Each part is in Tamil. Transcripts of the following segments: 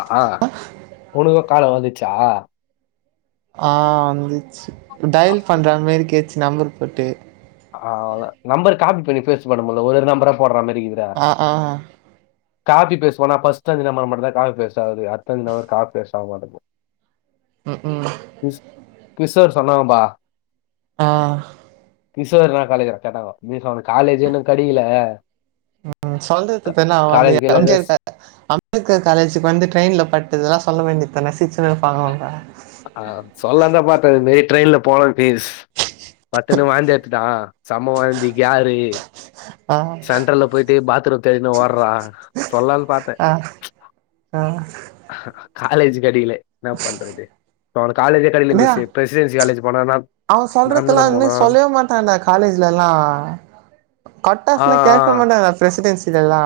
அ ஆ உனுகு கால வந்துச்சா ஆ வந்துச்சு டயல் பண்றா மாரி கேச்சு நம்பர் போட்டு ஆவ்ல நம்பர் காபி பண்ணி பேஸ்ட் பண்ண முல்ல ஒரு ஒரு நம்பரா போட்றா மேரி இகிது அ ஆ காப்பி பேஸ்ட் பண்ணா ஃபர்ஸ்ட் அஞ்சு நம்பர் மட்டுந்தா காப்பி பேஸ்ட் ஆவுது அட்த்த அஞ்சு நம்பர் காப்பி பேஸ்ட் ஆவ மாட்டேங்து ம் ம் கிஷ் கிஷோர் சொன்னாங்கப்பா ஆ கிஷோர்னா காலேஜ்ல கேட்டாங்கலா மிஸ் அவனுக்கு காலேஜே இன்னு கெடைகில ம் சொல்றது இப்ப என்ன அவ அந்த எம் கீலேஜ் ஜி ஆர் கா அம்பேத்கர் காலேஜுக்கு வந்து ட்ரெயின்ல படுத்ததெல்லா சொல்ல வேண்டித்தான சிச்சுனு இருப்பாங்க அவுங்க அ சொல்லான்தா பாத்தே நீ ட்ரெயின்ல போலான் ப்ளீஸ் பட்டுனு வாந்தி எட்த்துட்டா செம்ம வாந்தி கேரு ஆ சென்ட்டர்ல போயிட்டு பாத்ரூம் தேடினு ஓர்றா சொல்லான் பாத்தே ஆ ஆ காலேஜூ கெடைகில என்னாப் பண்றது அவனுக் காலேஜே கெடைக்கல டேய் மிஸ்ஸே பிரசிடென்சி காலேஜ் போனானாக் நடந்துனம் போனா தான்டா காலேஜ்ல எல்லா கட் ஆ ஆஃப்லா ஆ கேக்க மாட்டாங்க பிரசிடென்ஸ் இதெல்லா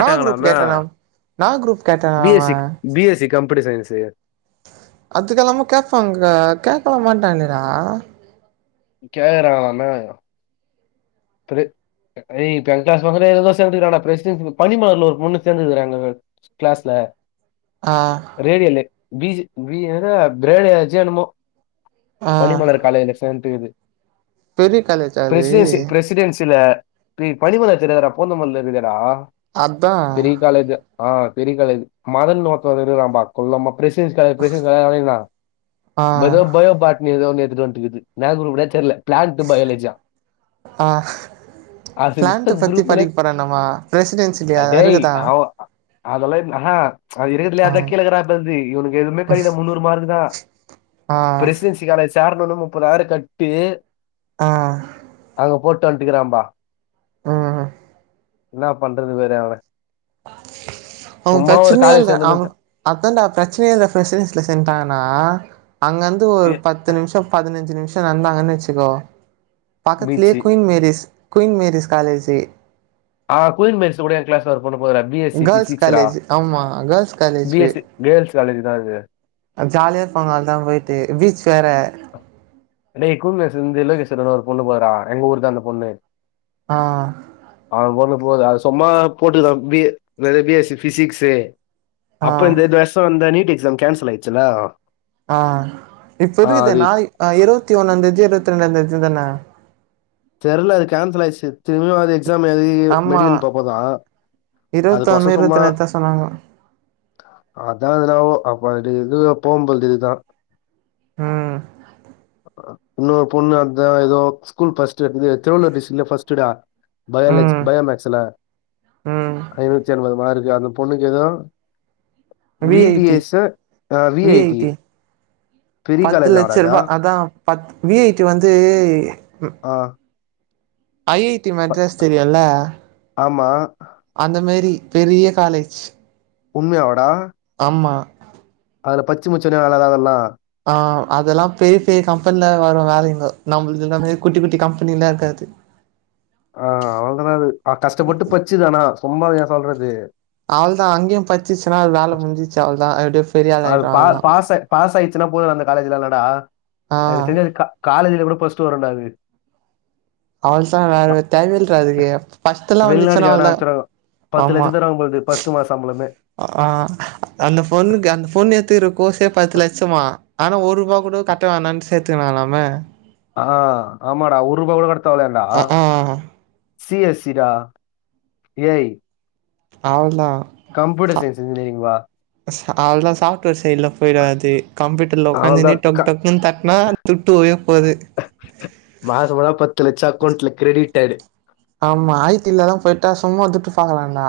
நா குரூப் கேட்டனாம் நா குரூப் கேட்டனா பி எஸ் அவே C B S C come புடி சயின்ஸ்சு அதுக்கெல்லாம கேப்பாங்க கேக்கல மாட்டாடேனடா கேகறாங்லாமே ஆயிரு பிர டே இப்ப எங்க கிளாஸ்ல கூட எதோதோ சேந்துகுறாங்கடா பிரசிடென்சி புக் பனிமலர்ல ஒரு பொண்ணு சேந்துருகறாங்க பாரு கிளாஸ்ல ஆ ரேடியலு பி ஜி பி எரே பிரேடுயேஜியோ என்னமோ ஆ பனிமலர் காலேஜ்லச் சேன்ட்டுகுது பெரிய காலேஜா அது ரெசிடென்சில பே பனிமலர் தெரியாதடா போந்தமல்ல இருகுதேடா அதா பெரிய காலேஜா ஆ பெரிய கலேஜூ மதன்னு ஒருத்த இருகுறாம்பா குள்ளமா பிரசிடென்சி காலேஜ் பிரசிடென்சி காலே அலையறன்னா ஆ இப்ப எதோ பயோ பாட் ன்னு எதோ ஒன்னு எத்துட்டு வன்ட்டுகுது என்னா குரூப்னே தெர்ல பிளாண்ட்டு பயாலெஜியா ஆ அது பிளான்ட்டு என்ன பத்தி குரூப்னே படிக் போறானாமா ரெசிடென்சிலியா இருகுதா அதெலா இன் அஹா அது இருகத்துலியே ஆ அதா கீழ இகறாப்லர்து இவுனுகு எதுவுமே கெடைகல முன்னூறு மார்க்குதா ஆ பிரசிடென்சி காலேஜ் சேர்னுனு முப்பதாயிரோ கட்டி ஆ அங்க போட்டு வன்ட்டுகிறாம்பா ம் ம் இன்னாப் பண்றது பாரு அவன சும்மா ஒரு காலேஜ் சேந்துன் நென்ச்சே அதாண்டா பிரச்சனையே இந்த [unintelligible] சேந்ட்டாங்கன்னா அங்க வந்து ஒரு பத்து நிம்ஷோ பதினஞ்சு நிம்ஷோ நடந்தாங்கன்னு வச்சுக்கோ பக்கத்துலே beach Queen Mary's Queen Mary's college ஆ குயின் மேரிஸ்ல கூட ஏ கிளாஸ்ல ஒரு பொண்ணு போதுரா பி எஸ் சி கேர்ள்ஸ் பிசிக்ஸ்ரா காலேஜ் ஆமா girls B college S C girls college தா அது அ ஜாலியா இருப்பாங்க அதா போயிட்டு பீச் வேற என்னைக்கு மே செந்திலு [unintelligible] ஒரு பொண்ணு [unintelligible] எங்க ஊர் தா அந்த பொண்ணு ஆ அந்த பொண்ணு போது அது சும்மா போட்டுக்கான் பி வேற பி எஸ் சி பிசிக்ஸு அப்ப ஆ இந்தது வருஷோ வந்தா நீட் எக்ஸாம் கேன்சல் ஆயிடுச்சுலா ஆ இப்ப இருக்குது நாய் இருவத்தி ஒன்னாந்தேதியோ இருவத்தி ரெண்டாந்தேதி தான தெரில அது கேன்சல் ஆயிச்சு திரும்ப அது எக்ஸாம் எழுதி ஆமா மெடிக்கல் பாப்போதா அதுக்குவசோ இருவத்தொன்னு சும்மா இருவத்தி ரெண்டுதா சொன்னாங்க அதா இதுல ஆவு அப்ப அது இதுல போம்போது தா ம் இன்னொரு பொண்ணு அதா எதோ ஸ்கூல் ஃபர்ஸ்ட் எடுக்த்துது திருவள்ளுவர் டிஸ்ட்ரிக்ட்ல ஃபர்ஸ்ட்டு டா பயாலஜி ம் பயோமேக்ஸ்ல ம் ஐநூத்தி ஐம்பது மார்க் அந்த பொண்ணுக்கு எதோ வி டி எஸ்ஸோ அ வி ஐ டி பத்து லட்சருபா அதா பத் வி ஐ டி வந்து ஆ ஐ ஐ டி மெட்ராஸ் தெரியுல்ல ஆமா. அந்த மாரி பெரிய காலேஜ் உண்மையாவாடா ஆமா அதுல பச்சு முச்சொன்னே வேற லெவல் நா ஆ அதல்லா பெரிய பெரிய கம்பெனில வரு வேலைங்கோ நம்மளுது எல்லாமே குட்டி குட்டி கம்பனிலா இருக்காது [inaudible] ஆ அவள்துனது அ கஷ்டப்பட்டு பச்சுது அனா சும்மா ஏ சொல்றது அவள்தா அங்கயு படிச்சுச்சுனா அது வேல முடிஞ்சிருச்சு அவளதா எப்படியோ அ அது பா பாச பாஸ் ஆயிடுச்சுன்னா போது அந்த காலேஜ்ல இல்ல டா ஆ எனக்கு தெரிஞ்சு அது கா காலேஜ்ல கூட பஸ்ட்டு வருன்டா அது அவள்சா அ வேற தேவல்ரா அதுக்கு ஃபர்ஸ்ட் எல்லா வந்துச்சுன்னா அவள்ள தான் பத்து லச்சோ தர்ராங்க போல இக்குது ஃர்ஸ்டு மாச சம்பலமே ஆ அந்த பொண்ணுக்கு அந்த பொண் எத்த இரு கோர்ஸ்சே பத்து லட்சமா அனா ஒரு ருபா கூட கட்ட வேணான்னு சேத்துக்குன்னானம்மே ஆ ஆமாடா ஒரு ருபா கூட கட்ட தேவ இல்லயான்டா ஆ ஆ சி எஸ் சி டா ஏ ஐ அவ்ளதா கம்ப்யூட்டர் சயின்ஸ் இன்ஜினியரிங் வா ஸ் அவ்ளதா சாஃப்ட்வேர் சைடுலா போயிடாது கம்ப்யூட் த்லோ ஒக்காந்துன்னு அவ்ளோதான் க டொக் டொக்ன்னு தட்னா துட்டு வரையு போது மாசமானா பத்து லச்சோ அக்கவுண்ட்ல கிரேடிடட் ஆமா ஐ டிலலா போயிட்டா சும்மா துட்டு பாக்கலான்டா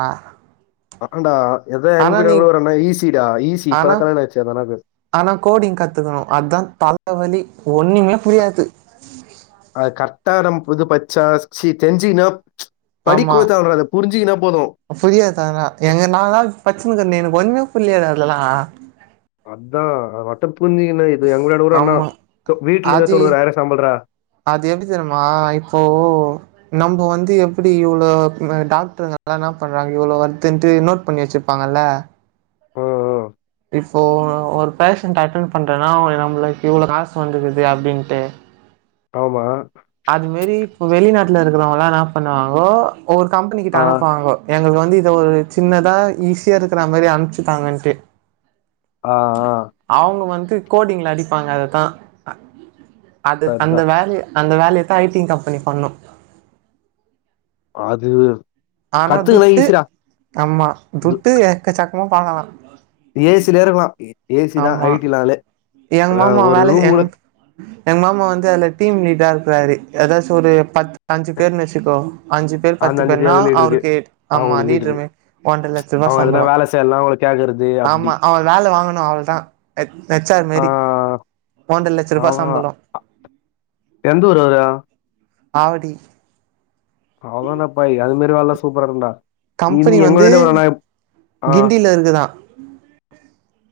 அஹான்டா எதா எங்க [unintelligible] ஆனா கூட நீ ஒரு அண்ணா ஈசி டா ஈசி இப்பதா ஆனா கல்யாணோ ஆயிச்சு அந்தண்ணாக்கு ஆனா கோடிங் கத்துக்கணு அதா தலவலி ஒண்ணுமே புரியாது அது கரட்டா நம் புது பச்சா சி தெரிஞ்சிகனு படிக் கூட தேவல்ரத புரின்ஞ்சிகின்னா போது புரியா தகனா எங்க நால் நாள் பச்சுனுக்கர்னே எனக் ஒண்ணுமே புரில்யேடா அதுலல்லா அத்தா அத மட்டு புர்ன்ஜிக்கினு இது எங்க வூடான்ட ஒர் அண்ணா ஆமா தொ வீட்லுந்தே அது தொண்ணுறாய்ரோ சம்பல்றா அது எப்டி தெரிம்மா இப்போ நம்போ வந்து எப்புடி இவ்ளோப் ம டாக்டருங்க அல்லா என்ன பண்றாங்க இவ்ளோ வர்துண்ட்டு நோட் பண்ணி வச்சிப் பாங்கல்ல ஓஓ ரிஃப்ஃபோ ஒரு பேஷண்ட் அட்டென் பண்றேன்னா அவ்ங்ள நம்ளுக் இவ்ளோ காசு வந்துக்குது அப்டின்ட்டு ஆமா அது மேரி பு வெளிநாட்ல இருக்குறவங்கல்லா என்னா பண்ணுவாங்கோ ஒவ்வொர் கம்பெனி கிட்ட ஆ அனுப்வாங்கோ எங்கள்க்கு வந்து இத ஒரு சின்னதா ஈஸியா இருக்ற மாரி அனுப்ச்சிட்டாங்கன்ட்டு ஆஆ அவ்ங்க வந்து கோடிங்ல அடிப்பாங்க அதத்தா அ அதுத் அந்த சரிதான் வேலி அந்த வேலையத்தா ஐடிங் கம்பனி பண்ணு ஆதிவ் ஆனா துட்டு ஆமா துட்டு எக்க சக்கமா பாக்கலா ஏசிலே இருக்குலா ஏ ஏசிதா ஆமா ஐ டினாலே எங்க வ மாமா ஒரு வேல ரூம் கூடத் எங் மாமா வந்து அதுல டீம் லீட்ரா இருக்றாரு ஏதாசு ஒரு பத்து அஞ்சு பேர்னு வச்சுக்கோ ஆஞ்சி பேர் அந்த பத்து அஞ்சு ரூபா பேர்னா வெளியிட்டு இருக்கு அவ்ருக்கேட் ஆமா அவங்களுக்கு அந்த லீடரு வீட்டுமே ஒன்ற லச் ருபா அவங்க எதனா சம்பளு வேலை செய்யலாம் அவங்களை கேட்கறது அப்படி ஆமா அவ வேல வாங்கணு அவ்ளதா அ எத் எச்சார் ஆ மாரி ஓன்ர லச்ச ரூபா சம்பளோ அ எந்த ஊரு அவரு ஆவடி அவதாப்பா எல்மாரி வேல்லா சூப்பரா இருக்குன்டா கம்பெனி இந்தி எங்க வந்து வீட்டு ஒரு நைம் கிண்டில இருக்குதா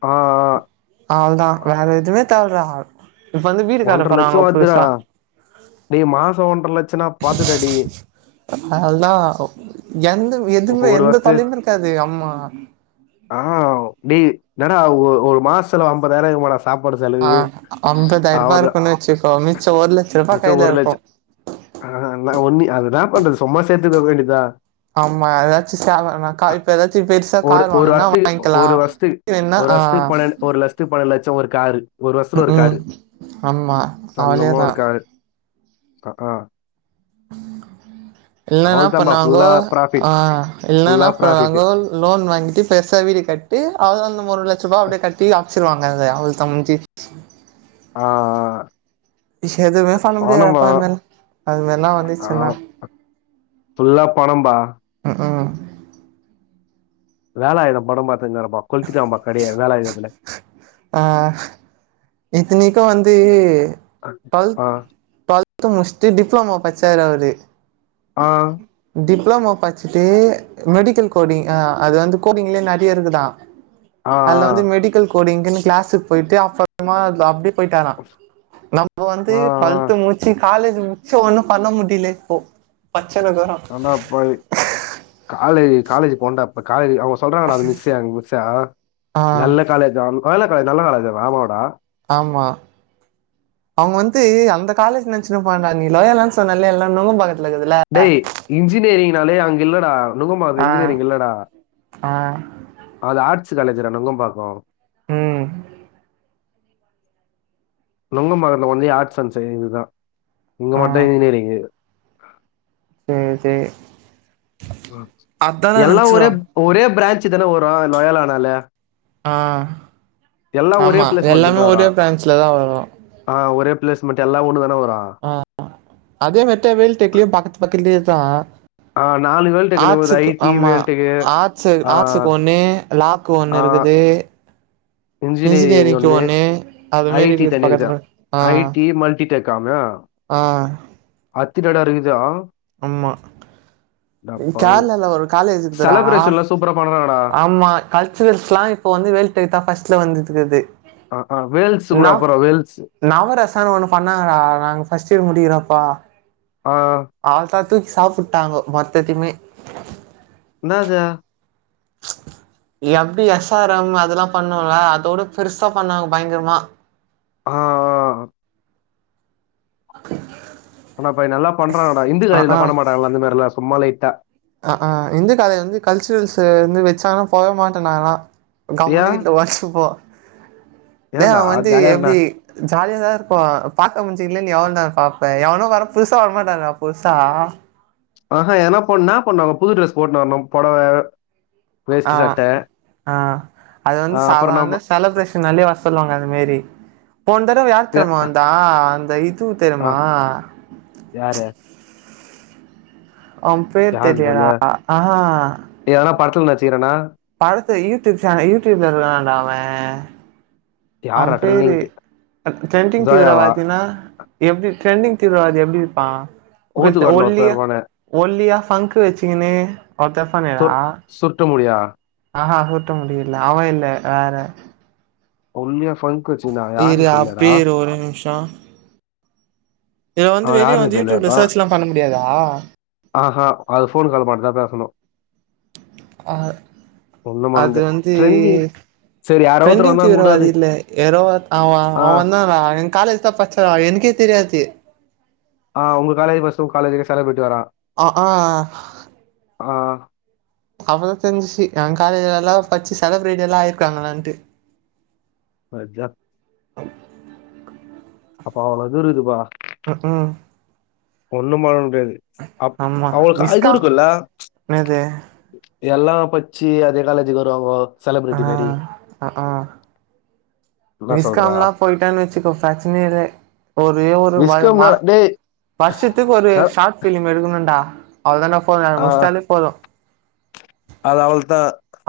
ஆ ஆ அவ்ள் தா வேற எதுமே தேவல்றாவ் இப்ப வந்து வீடு கட்டப்போராங்லா புதுசா டே மாசோ ஒன்ர லட்சனா பாத்துடாடி அத்தா அவ்ல்தா ஔ எந்தவ் இப்ப எதுமே ஒரு எந்த வருஷத்து தொல்லயுமே இருக்காது ஆமா ஆவ் டே டடா ஓ ஒர் மாஸ்ஸுல அம்பதாய்ரோ ஆய்டுமாடாஸ் ஆ அம்பதாய்ருபா இருக்குன் வச்சிக்கோ மிச்சோ ஒரு லச்ச ருபா மிச்சோ கைல ஒரு இருக்கு லட்சோ ஆ நா ஒன்னி அதுதா பண்றது சும்மா சேத்துவ வேண்டிதா ஆமா ஏதாச்சு ஸேவர்மா கால்ப் ஏதாச்சி பெர்சா ஒரு கார் ஒரு வாங்கன்னா வருஷத்துக்கு வாய்ன்க்கலா ஒரு என்னா ஆ த்து பல லச்சோ ஒரு காரு ஒரு வருஷத்துல ஒரு ம்ம் காரு ஆம்மா சொந்தமா ஒரு காரு அ ஆ இல் எனா அவ்ளோதாம்பா பண்ணுவாங்கோ ஃபுல்லா ப்ராஃபிட் ஆ இல் ஃபுல்லா எனா ப்ராஃபிட்டு பண்ணுவாங்கோல் லோன் வாங்கிட்டி பெர்சா வீடு கட்டி அவ்ல்தா நம்ம ஒரு லச்ச ரூபா அப்டே கட்டி ஆக்சிடுவாங்க அத அவள்தா முஞ்சிச் ஆ ஆ எதுமே சொல்ல முடியாது அப்பா இன்மேல் அதுலெல்லா ஆ வந்திச்சென்னா ஃபுல்லா பணம்பா ம்ம் வோலாய்தம் படம் பாத்திருந்தரப்பா கொள்த்திடாங்கம்பா கடைய வோலாய்திதத்துல ஆ இத்தினுக்கு வந்து ஆ டுவல்த் ஆ டு்வல்த்து முஸ்ட்டு டிப்ளமா பச்சாரு அவுரு ஆ டிப்ளோமா பச்சிட்டு மெடிக்கல் கோடிங் ஆ அது வந்து கோடிங்லயே நறைய இருக்குதா ஆ அதுல வந்து மெடிக்கல் கோடிங்கின்னு கிளாஸுக்கு போயிட்டு அப்பறமா அப்டேட் போயிட்டாரா நம்ம வந்து ஆ டுவெல்த் ஆ முச்சி காலேஜ் முச்சு ஒன்னு பண்ண முடியில இப்போ பச்சினுக்குறோ ரண்டா போய் காலே காலேஜ் போண்டா காலேஜ் அவர்ஸ் சொல்றாங்கடா அந்த மிஸ்ஸே எங்க மிஸ்ஸே ஆ நல்ல காலேஜாம் லயோலா காலேஜ் நல்ல காலேஜ் ஆமாவாடா ஆமா அவுங்க வந்து அந்த காலேஜ் நெனச்சுனு இருபாங்கடா நீ லயோலான் சொன்னல்ல எல்லாம் நுங்கபாக்கதுல டேய் இன்ஜினியரிங்னாலே அங்க இல்லடா நுங்கம்பாக்கத்துல ஆ இன்ஜினியரிங் இல்லடா ஆ அது ஆர்ட்ஸ் காலேஜ்டா நுங்கம்பாக்கொ ம் நுங்கபாக்கத்துல ஓன்லி ஆர்ட்ஸ் அண்ட் சயின்ஸ் தா இங்க ஆ மட்டு் இன்ஜினியரிங் சேரி சேரி ஓ அதான எல்லா ஒரே நெனச்சிருவா ஒரே பிரான்ச் தானே வரு லோயாலானாலே ஆ ஒரே ஆமா பிளேஸ்மெண்ட் எல்லாமே தானே ஒரே வரும் ப்ரான்ச்ல தா வரு ஆ ஒரே பிளேஸ்மன்ட்டு எல்லா ஒண்ணு தான வரு ஆ அதே வெட்ட வேல் டெக்லேயு பக்கத்து பக்கத்துலயே தா ஆ வேல்டெக் எனக்கு வருது. ஆட்ஸுக்கு ஐடி, ஆமா வேல்டெக்கு ஆட்ஸு ஆ ஆட்ஸுக்கு ஒன்னு லாக்கு ஆ ஒன்னு இருக்குது இன்ஜினியரிங்க்கு ஒண்ணு அது மாரி ஐடி இருக்குது தனியா இக்குது. பக்கத்து பக்கத்து ஆ ஐடி மல்டி ஆ அத்திலரடருங்குதா ஆமா அடப்பாவி! கேரளால ஒரு காலேஜு இக்குதுரா செலப்ரேஷன்லாம் சூப்பரா பண்ணுறாங்க ஆமா கல்ச்சுரல்ஸ்ல்லா இப்ப வந்து வேல்டெக்கு தா ஃப்ஸ்ட்ல வந்திட்டுருக்குது ஆ ஆ வேல்ஸ் கூட அப்பறொ வேல்ஸ் நவரசம் ஒண்ணு பண்ணாங்கடா நாங்க ஃபர்ஸ்ட் இயர் முடிக்கிறப்பா ஆ அவ்ல்தா தூக்கி சாப்புட்டாங்கோ மொத்தத்தையுமே என்னாத எப்டி எஸ் ஆர் எம் அதெல்லா பண்ணுல அதோட பெருசா பண்ணாங்க பயங்கரமா ஆ [inaudible] ஆனாப்ப நல்லா பண்றாங்கடா இந்து ஆ காலேஜ்ல பண்ணமாட்டாங்கள அந்த மாரிலா சும்மா லைட்டா அ ஆ இந்து காலேஜ்ல வந்து கல்ச்சுரல்ஸ் வந்து வச்சாங்கன்னா போகவே மாட்ட நால்லா கம்முன்னு ஏன்? வீட்ல உக்காசுப்போ டேய் ஏன்டா அவ வந்து ஜாலியா இருடா. எப்டி ஜாலியா தா இருக்கூ பாத்த முஞ்சிங்கலே நீ எவ்ளோ நேரொ தான் பாப்பே எவனும் வர புதுசா வரமாட்டா புதுசா ஆஹா என்னா பண்ணு என்னா பண்ணுவாங்க புது ட்ரெஸ் போட்டு வரணு பொடவ ஆ ஆ அது ஆ வந்து அப்புறம் சாதாரன நம்ம செலப்ரேஷன் நாள்லயே வர சொல்லுவாங்க அந்த மாரி போன தடவ யார் எ தெரிமா வந்தா அந்த இத்து ஆ தெரியமா யாரு அவ பேர் யாருன்னு தெர்ல. தெரிலியேடா அஹா எதனா படத்துல நட்ச்சிருக்கேனா படத்து யூடியூப் சேனல் யூடியூப்ல இருக்குறானாடா அவ அவ யாரா பேரு ட்ரெண்டிங் ட்ரெண்டிங் ஜாயாவா தீவிரவாதினா எப்டி ட்ரெண்டிங் தீவிரவாதி எப்டி இருப்பா கு ஊத்துக்காட்டுல ஒருத்தன் ஒல்லியா இருப்பானே ஒல்லியா ஃபங்க்கு வச்சிங்கன்னு ஒருத்தருப்பானேடா சுர் சுருட்ட முடியா ஆஹா சுருட்ட முடியில்ல அவ இல்ல வேற ஒல்லியா ஃபங்க வச்சுனா யார்ன்னு தெல்லடா ஒரு நிம்ஷோ இது வந்து அவன் வெளியே யாருன்னு வந்து தெரியல யூடியூப்ல இப்போ சர்ச்ல்லா பண்ண முடியாதா ஆஹா அது போன் கால் மட்டுதா பேசணு ஆ ஒண்ணும் பண்ண அது முடியாது வந்து ட்ரெண்டிங் சரி யாரோ ஒருத்தர் ட்ரெண்டிங் வந்தா தீவிரவாதி கூடாது இல்ல யாரோ அவ ஆ அவ தா எ காலேஜ் தா பச் சா எனக்கே தெரியாது ஆ உங்க காலேஜ் பஸ்ஸு உ காலேஜுக்கு பஸ்ஸுல போய்ட்டு வரா அ ஆ ஆ அப்பதா தெரிஞ்சிச்சு ஏ காலேஜ்லலா பச்சு செலப்ரேட்டில்லா ஆயிருக்காங்களான்ட்டு [unintelligible] ஜா அப்போ அவ்ளோ இது இருதுப்பா ம் ம் ஒண்ணு பண்ண முடியாது அப் ஆமா அவங்களுக்கு இது விஸ்காம் இருக்குல்ல என்னது எல்லா பச்சி அதே காலேஜுக்கு வருவாங்கோ ஆ அ ஆ என்ன சொல்றா விஸ்காம்லா போயிட்டானு வச்சுக்கோ ப்ரச்சனேயில ஒரே ஒரு பயம் விஸ்கம் மா டேய் வருஷத்துக்கு ஒரு ந- ஷார்ட் ஃபிலிம் எடுக்கணும்டா அவ்ளோதா போது ஆ, முடிச்சிட்டாலே போது அது அவள்தா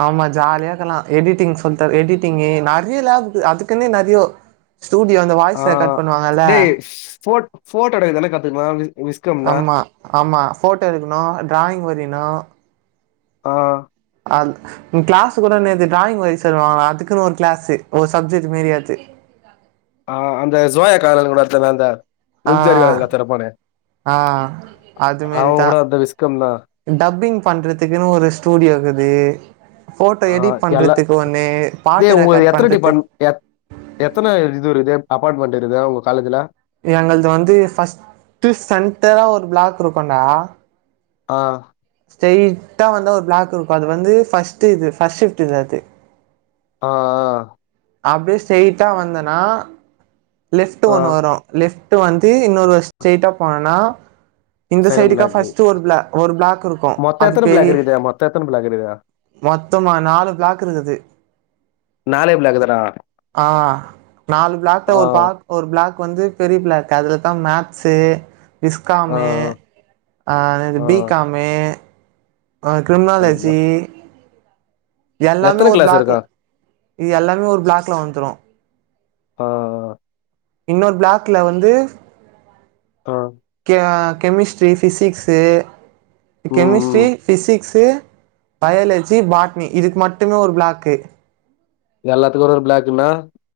ஆமா ஜாலியாருக்கலா எடிட்டிங் சொல்லிட்டரு எடிட்டிங்கு நெறய லேப்க்கு அதுக்குன்னே நெறய ஸ்டூடியோ இந்த ஆ வாய்ஸ் ரெக்கார்ட் பண்ணுவாங்கல்ல டேய் ஃபோட் ஃபோட்டோ எடுக்குதுன கத்துகுனா ஆமா ஆமா ஃபோட்டோ எடுக்கணோ டிராயிங் வரிணோ ஆ அ க்ளாஸ் கூட டிராயிங் வரி சொல்வாங்களா அதுக்குன்னு ஒரு க்ளாஸு ஒரு சப்ஜெக்ட் மாரி அது ஆ அந்த சோயா கார கூட எடுத்துனந்த ஆ எம் ஜி ஆர் காலேஜ்ல ஒருத்த இருப்பானே ஆ அது அவ மாரிதா கூட அந்த விஸ்கம்னா டப்பிங் பண்றதுக்குன்னு ஒரு ஸ்டூடியோக்குது ஃபோட்டோ ஆ, எடிட் எல்லா பண்றதுக்கு ஒண்ணு பாட்டு டேய் உங்களுக்கு ரெக்கார்ட் எத்தனை பண்றதுக்கு டிபார்ட்மெண்ட் எத் எத்தனை இது இருக்குது அபார்ட்மெண்ட் இருக்குதா உங்க காலேஜ்ல எங்கள்து வந்து ஃபர்ஸ்ட்டு சென்டரா ஒரு ப்ளாக் இருக்குன்டா ஆ ஸ்ட்ரைட்டா வந்த ஒரு ப்ளாக் இருக்கு அது வந்து ஃபர்ஸ்டடு இது ஃபர்ஸ்ட் ஷிப்ட் இது அது ஆ ஆ அப்டியே ஸ்ட்யிட்டா வந்தேன்னா லெஃப்ட்டு ஆ ஒன்னு வரு லெஃப்ட்டு வந்து இன்னொரு ஸ்ட்ரய்ட்டா போனன்னா இந்த செகண்ட் சைடுக்கா பிளாக் ஃபஸ்ட் ஒரு பிளா ஒரு பிளாக் இருக்கு மொத்தம் அது எத்தனை பெரி பிளாக் இருக்குது மொத்தம் எத்தனை பிளாக் இருக்குது மொத்தமா நாலு பிளாக் இருக்குது நாலே பிளாக் தானா ஆ நாலு பிளாக்ல ஆ ஒரு பா ஒரு பிளாக் வந்து பெரிய பிளாக் அதுல தா மேக்ஸு ஆ விஸ்காமு அ எனது ஆ பிகாமு சரிங்க கிரிம்னாலஜி எல்லாமே எத்தனை ஒரு கிளாஸ் பிளாக்ல இருக்கா இது எல்லாமே ஒரு பிளாக்ல வந்துரு ஆ இன்னொரு பிளாக்ல வந்து அ கே அ கெமிஸ்ட்ரி ஃபிசிக்ஸ்சு ம் கெமிஸ்ட்ரி ம். ஃபிசிக்ஸ் த்து பயாலஜி பாட்னி இதுக்கு மட்டுமே ஒரு பிளாக்கு எல்லாத்துக்கு ஒரு ஒரு பிளாக்குனா